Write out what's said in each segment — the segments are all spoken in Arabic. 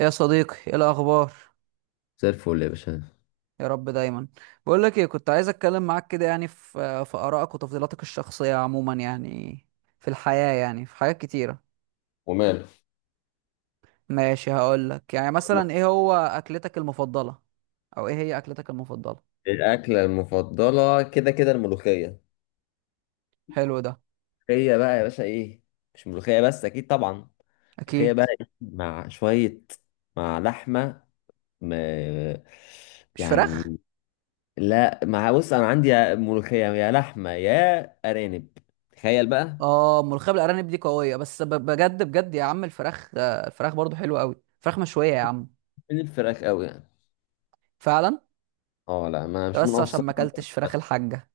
يا صديقي، ايه الاخبار؟ زي الفل يا باشا. يا رب دايما. بقول لك ايه، كنت عايز اتكلم معاك كده يعني في ارائك وتفضيلاتك الشخصيه عموما يعني في الحياه يعني في حاجات كتيره. وماله؟ ماشي، هقول لك يعني مثلا ايه هو اكلتك المفضله او ايه هي اكلتك المفضله؟ الأكلة المفضلة كده كده الملوخية. حلو ده. هي بقى يا باشا إيه؟ مش ملوخية بس، أكيد طبعا. ملوخية اكيد بقى إيه؟ مع شوية، مع لحمة، م... مش فراخ. يعني، لا مع، بص أنا عندي يا ملوخية يا لحمة يا أرانب، تخيل بقى. اه، ملوخيه بالارانب دي قويه بس بجد بجد يا عم. الفراخ برضو حلوه قوي، فراخ مشويه يا عم. من الفراخ أوي يعني. فعلا. أه لا، ما ده مش بس عشان منقصر. ما اكلتش فراخ الحاجه،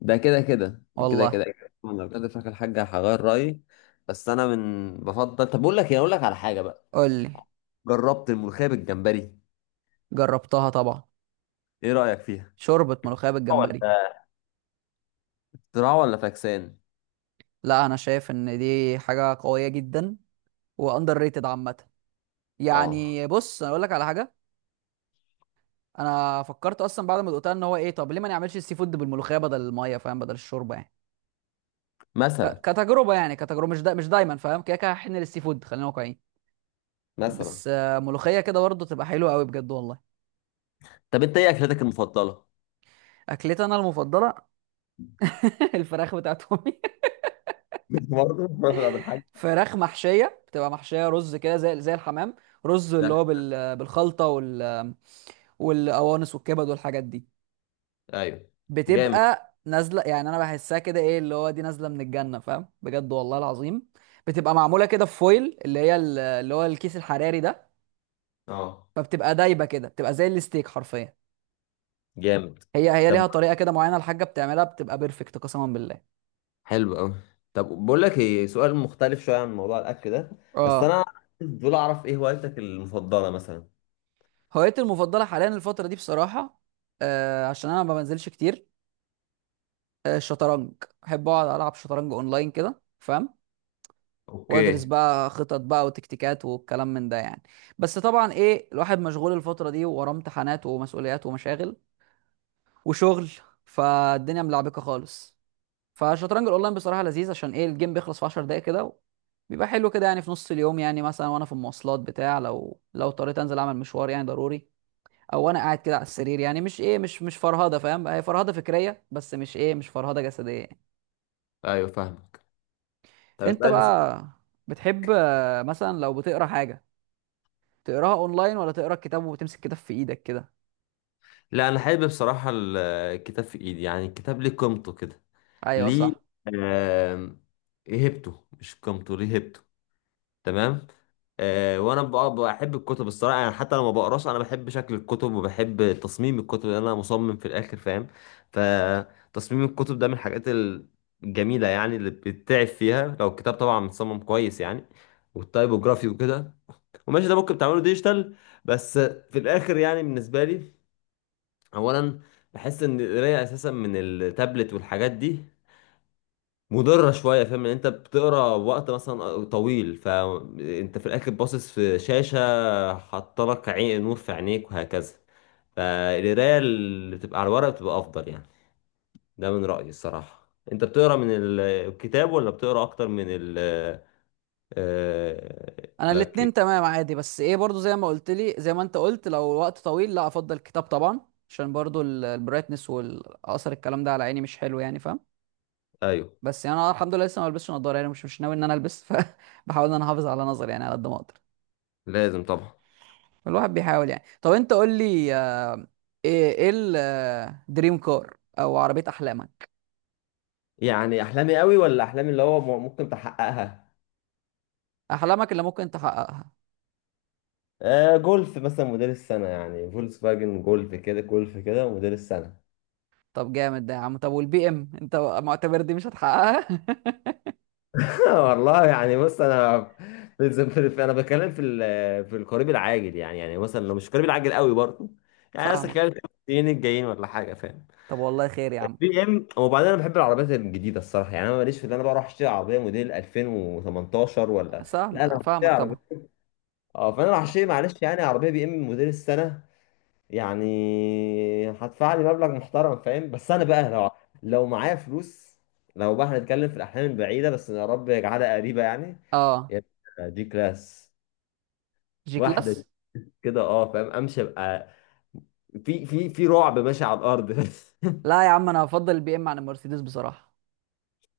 ده كده كده كده كده. والله. أنا لو كنت فاكر الحاجة هغير رأيي. بس أنا من بفضل، طب بقول لك إيه، أقول لك على حاجة بقى. قول لي. جربت الملوخية بالجمبري. جربتها طبعا. ايه رأيك فيها؟ شوربة ملوخية ولا بالجمبري. اختراع ولا فاكسان؟ لا، انا شايف ان دي حاجة قوية جدا، واندر ريتد عامة. اه. يعني بص، انا اقول لك على حاجة. انا فكرت اصلا بعد ما دقتها ان هو ايه، طب ليه ما نعملش السي فود بالملوخية بدل المية، فاهم؟ بدل الشوربة يعني. مثلا. كتجربة، يعني كتجربة، مش دايما فاهم، كده كده هحن للسي فود، خلينا واقعيين. مثلا. بس ملوخية كده برضه تبقى حلوة قوي بجد والله. طب انت ايه اكلتك المفضلة؟ اكلتي انا المفضلة؟ الفراخ بتاعت امي. برضه رفعت عبد الحاج. فراخ محشية بتبقى محشية رز كده، زي الحمام. رز اللي ده، هو بالخلطة والقوانص والكبد والحاجات دي. ايوه. جامد. بتبقى نازله، يعني انا بحسها كده ايه اللي هو دي نازله من الجنه، فاهم؟ بجد والله العظيم. بتبقى معموله كده في فويل، اللي هو الكيس الحراري ده. اه فبتبقى دايبه كده، بتبقى زي الستيك حرفيا. جامد. هي طب ليها طريقه كده معينه، الحاجه بتعملها بتبقى بيرفكت قسما بالله. حلو قوي. طب بقول لك ايه، سؤال مختلف شويه عن موضوع الاكل ده. بس اه. انا دول اعرف ايه هوايتك المفضله مثلا. هوايتي المفضله حاليا الفتره دي بصراحه، عشان انا ما بنزلش كتير، الشطرنج. بحب اقعد العب شطرنج اونلاين كده، فاهم؟ وادرس اوكي. بقى خطط بقى وتكتيكات والكلام من ده يعني. بس طبعا ايه، الواحد مشغول الفترة دي وراه امتحانات ومسؤوليات ومشاغل وشغل. فالدنيا ملعبكة خالص. فالشطرنج الاونلاين بصراحة لذيذ، عشان ايه الجيم بيخلص في 10 دقايق كده. بيبقى حلو كده، يعني في نص اليوم يعني مثلا، وانا في المواصلات بتاع، لو اضطريت انزل اعمل مشوار يعني ضروري. او وانا قاعد كده على السرير، يعني مش ايه مش مش فرهدة، فاهم؟ هي فرهدة فكرية، بس مش فرهدة جسدية يعني. ايوه فاهمك. طب انت اسالني سؤال. بقى بتحب مثلا لو بتقرا حاجة، تقراها اونلاين ولا تقرا الكتاب وتمسك كتاب في ايدك كده؟ لا انا حابب بصراحه الكتاب في ايدي، يعني الكتاب ليه قيمته كده. ايوه ليه؟ صح. آم، ايه هبته، مش قيمته، ليه هبته. تمام. آه، وانا بحب الكتب الصراحه، يعني حتى لما بقراش انا بحب شكل الكتب وبحب تصميم الكتب لان انا مصمم في الاخر فاهم. فتصميم الكتب ده من الحاجات الجميله يعني اللي بتتعب فيها لو الكتاب طبعا متصمم كويس يعني، والتايبوجرافي وكده. وماشي ده ممكن تعمله ديجيتال، بس في الاخر يعني بالنسبه لي، اولا، بحس ان القرايه اساسا من التابلت والحاجات دي مضرة شوية، فاهم؟ ان انت بتقرا وقت مثلا طويل، فانت في الاخر باصص في شاشة، حاطلك عين نور في عينيك وهكذا. فالقراية اللي بتبقى على الورق بتبقى افضل يعني. ده من رأيي الصراحة. انت بتقرا من الكتاب ولا بتقرا اكتر من ال انا الاتنين لك؟ تمام عادي، بس ايه برضو زي ما انت قلت، لو وقت طويل لا، افضل الكتاب طبعا. عشان برضو البرايتنس والاثر، الكلام ده على عيني مش حلو يعني، فاهم؟ ايوه بس يعني انا الحمد لله لسه ما بلبسش نضاره، يعني مش ناوي ان انا البس. فبحاول ان انا احافظ على نظري يعني على قد ما اقدر. لازم طبعا. الواحد بيحاول يعني. طب انت قول لي، ايه الدريم كار او عربيه احلامك؟ يعني احلامي قوي ولا احلامي اللي هو ممكن تحققها؟ احلامك اللي ممكن تحققها. آه، جولف مثلا موديل السنة، يعني فولكس فاجن جولف كده، جولف كده موديل السنة. طب جامد ده يا عم. طب والبي ام انت معتبر دي مش هتحققها؟ والله يعني بص انا في الز- في- في- انا بتكلم في القريب العاجل يعني، يعني مثلا لو مش قريب العاجل قوي برضه، يعني مثلا فاهمك. خلال السنين الجايين ولا حاجه، فاهم؟ طب والله خير يا عم. بي ام، وبعدين انا بحب العربيات الجديده الصراحه. يعني انا ماليش في ان انا بروح اشتري عربيه موديل 2018 ولا، لا انا هشتري فاهمك عربيه. طبعا. اه فانا راح اشتري، معلش يعني، عربيه بي ام موديل السنه، يعني هدفع لي مبلغ محترم فاهم. بس انا بقى لو معايا فلوس، لو بقى هنتكلم في الاحلام البعيده، بس يا رب يجعلها قريبه يعني. اه، يا ابني دي كلاس. جي واحدة دي كلاس. كده اه فاهم، امشي ابقى في رعب ماشي على الارض. لا يا عم، انا هفضل البي ام عن المرسيدس بصراحه.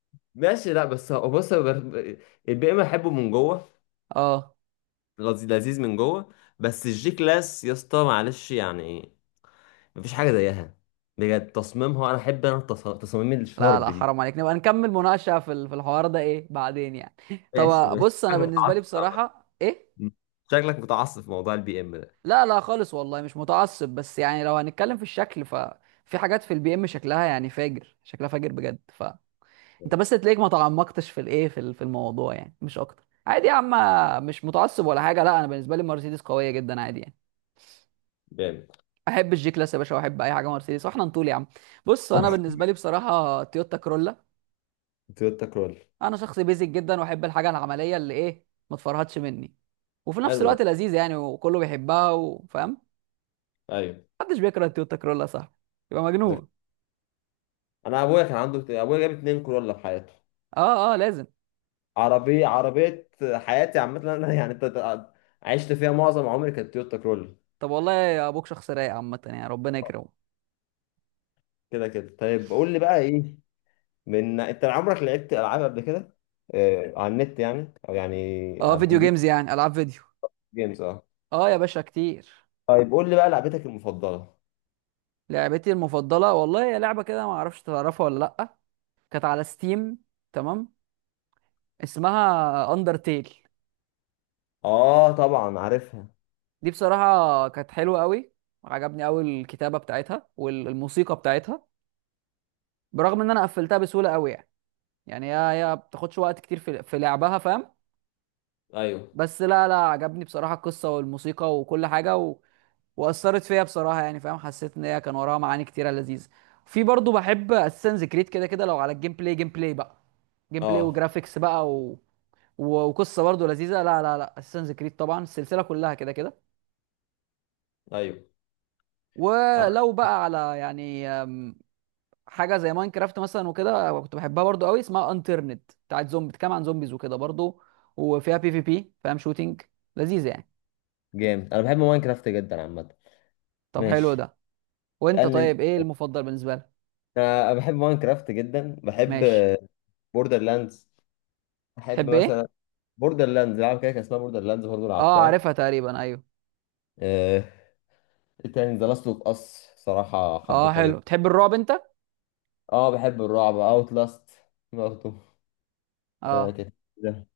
ماشي، لا بس هو بص البي ام احبه من جوه. اه. لذيذ لذيذ من جوه. بس الجي كلاس يا اسطى معلش يعني، مفيش حاجة زيها بجد. تصميمها، انا احب انا تصاميم لا الشارب لا، دي. حرام عليك نبقى نكمل مناقشه في في الحوار ده ايه بعدين يعني. ماشي طب ماشي بص، انا شكلك بالنسبه لي متعصب عامة. بصراحه ايه. شكلك متعصب في موضوع البي ام ده. لا لا خالص والله، مش متعصب، بس يعني لو هنتكلم في الشكل، ففي حاجات في البي ام شكلها يعني فاجر، شكلها فاجر بجد، فانت بس تلاقيك ما تعمقتش في الايه في ال- في الموضوع يعني، مش اكتر عادي يا عم. مش متعصب ولا حاجه. لا، انا بالنسبه لي مرسيدس قويه جدا عادي يعني. جامد. احب الجي كلاس يا باشا، واحب اي حاجه مرسيدس، واحنا نطول يا عم. بص، انا بالنسبه لي بصراحه تويوتا كرولا. تويوتا كرول. انا شخص بيزك جدا، واحب الحاجه العمليه اللي ايه ما تفرهدش مني، وفي نفس حلو ده. الوقت لذيذه يعني، وكله بيحبها وفاهم. ايوه محدش بيكره التويوتا كرولا، صح؟ يبقى ده- مجنون. انا ابويا كان عنده، ابويا جاب اتنين كرولا في حياته. اه اه، لازم. عربية عربية حياتي عامة أنا يعني، عشت فيها معظم عمري كانت تويوتا كرول. طب والله يا ابوك شخص رايق عامه يعني، ربنا يكرمه. كده كده. طيب قول لي بقى إيه، من أنت عمرك لعبت ألعاب قبل كده؟ آه، على النت يعني، أو يعني اه، على فيديو الكمبيوتر، جيمز يعني، العاب فيديو. جيمز؟ أه. اه يا باشا، كتير. طيب قول لي بقى لعبتك المفضلة. لعبتي المفضله والله، هي لعبه كده ما اعرفش تعرفها ولا لا. كانت على ستيم، تمام. اسمها اندرتيل. أه طبعا عارفها. دي بصراحة كانت حلوة قوي. عجبني قوي الكتابة بتاعتها والموسيقى بتاعتها. برغم ان انا قفلتها بسهولة قوي يعني. يعني هي بتاخدش وقت كتير في لعبها، فاهم؟ أيوه. بس لا لا، عجبني بصراحة القصة والموسيقى وكل حاجة وأثرت فيا بصراحة، يعني فاهم، حسيت ان هي كان وراها معاني كتيرة لذيذة. في برضو بحب اساسنز كريد كده كده، لو على الجيم بلاي، جيم بلاي بقى، جيم بلاي أه. وجرافيكس بقى وقصة برضو لذيذة. لا لا لا، اساسنز كريد طبعا السلسلة كلها كده كده. أيوه. آه، ولو بقى على يعني حاجه زي ماينكرافت مثلا وكده، كنت بحبها برضو قوي. اسمها انترنت بتاعت زومبي، بتتكلم عن زومبيز وكده برضو، وفيها بي في بي، فاهم؟ شوتينج، لذيذه يعني. جامد أنا بحب ماينكرافت جدا عامة. طب حلو ماشي. ده. وانت اسألني أنت. طيب ايه المفضل بالنسبه لك؟ أنا بحب ماينكرافت جدا. بحب ماشي. بوردر لاندز. بحب تحب ايه؟ مثلا بوردر لاندز، لعبة كده كان اسمها بوردر لاندز برضه، اه، لعبتها. عارفها تقريبا، ايوه. آه، ايه تاني؟ ذا لاست اوف اس، صراحة اه حبيتها حلو، جدا. تحب الرعب انت؟ اه بحب الرعب، اوت لاست برضه. آه اه. كانت كده.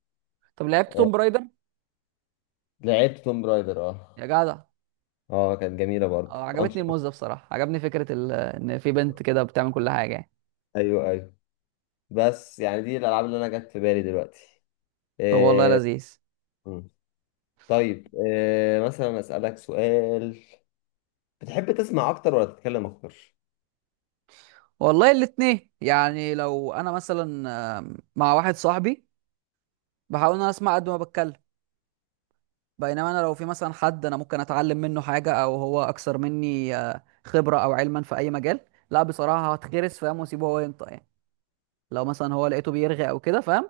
طب لعبت آه، توم رايدر؟ لعبت توم برايدر يا اه. جدع. اه كانت جميلة برضه اه، عجبتني انشطة. الموز ده بصراحه، عجبني فكره ان في بنت كده بتعمل كل حاجه يعني. ايوه ايوه. بس يعني دي الالعاب اللي انا جت في بالي دلوقتي. طب والله آه. لذيذ. مم. طيب، آه مثلا اسألك سؤال، بتحب تسمع اكتر ولا تتكلم اكتر؟ والله الاتنين يعني، لو انا مثلا مع واحد صاحبي، بحاول ان انا اسمع قد ما بتكلم. بينما انا لو في مثلا حد انا ممكن اتعلم منه حاجه، او هو اكثر مني خبره او علما في اي مجال، لا بصراحه هتخرس فاهم، واسيبه هو ينطق يعني. لو مثلا هو لقيته بيرغي او كده، فاهم؟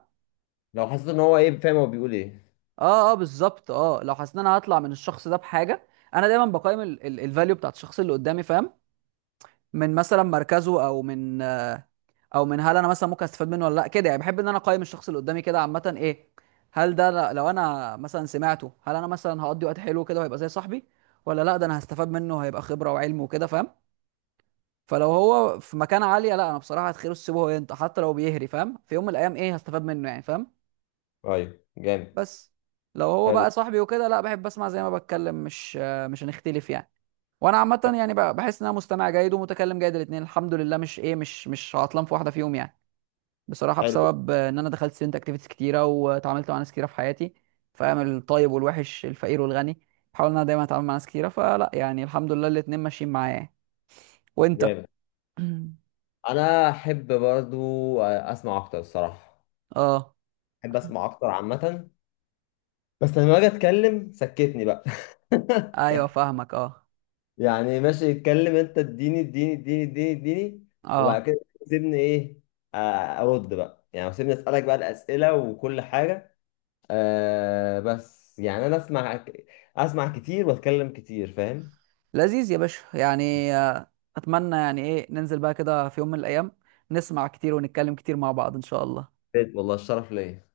لو حسيت ان هو ايه، فاهم؟ هو بيقول ايه. اه اه، بالظبط. اه، لو حسيت ان انا هطلع من الشخص ده بحاجه، انا دايما بقيم الفاليو بتاعت الشخص اللي قدامي، فاهم؟ من مثلا مركزه، او من هل انا مثلا ممكن استفاد منه ولا لا، كده يعني. بحب ان انا اقيم الشخص اللي قدامي كده عامه، ايه، لو انا مثلا سمعته، هل انا مثلا هقضي وقت حلو كده وهيبقى زي صاحبي، ولا لا ده انا هستفاد منه هيبقى خبره وعلم وكده، فاهم؟ فلو هو في مكانه عاليه، لا انا بصراحه هتخيره السيبه هو ينطق، حتى لو بيهري فاهم، في يوم من الايام ايه هستفاد منه يعني، فاهم؟ طيب جامد. بس لو هو حلو. بقى صاحبي وكده، لا بحب اسمع زي ما بتكلم، مش هنختلف يعني. وانا عامه يعني بقى، بحس ان انا مستمع جيد ومتكلم جيد، الاثنين الحمد لله مش ايه مش مش عطلان في واحده فيهم يعني. بصراحة حلو. بسبب ان انا دخلت ستودنت اكتيفيتيز كتيرة، واتعاملت مع ناس كتيرة في حياتي، فاهم الطيب والوحش، الفقير والغني. بحاول ان انا دايما اتعامل مع ناس كتيرة، فلا يعني الحمد لله الاتنين ماشيين معايا يعني. وانت؟ جامد. انا احب برضو اسمع اكتر الصراحه. اه. احب اسمع اكتر عامه. بس لما اجي اتكلم سكتني بقى. ايوه فاهمك، اه. يعني ماشي، اتكلم انت، اديني اديني اديني اديني اديني. وبعد اه كده سيبني ايه، ارد بقى يعني، سيبني اسالك بقى الاسئله وكل حاجه. أه بس يعني انا اسمع، اسمع كتير واتكلم كتير فاهم. لذيذ يا باشا يعني، اتمنى يعني ايه ننزل بقى كده في يوم من الايام، نسمع كتير ونتكلم كتير مع بعض ان شاء الله. والله الشرف ليا.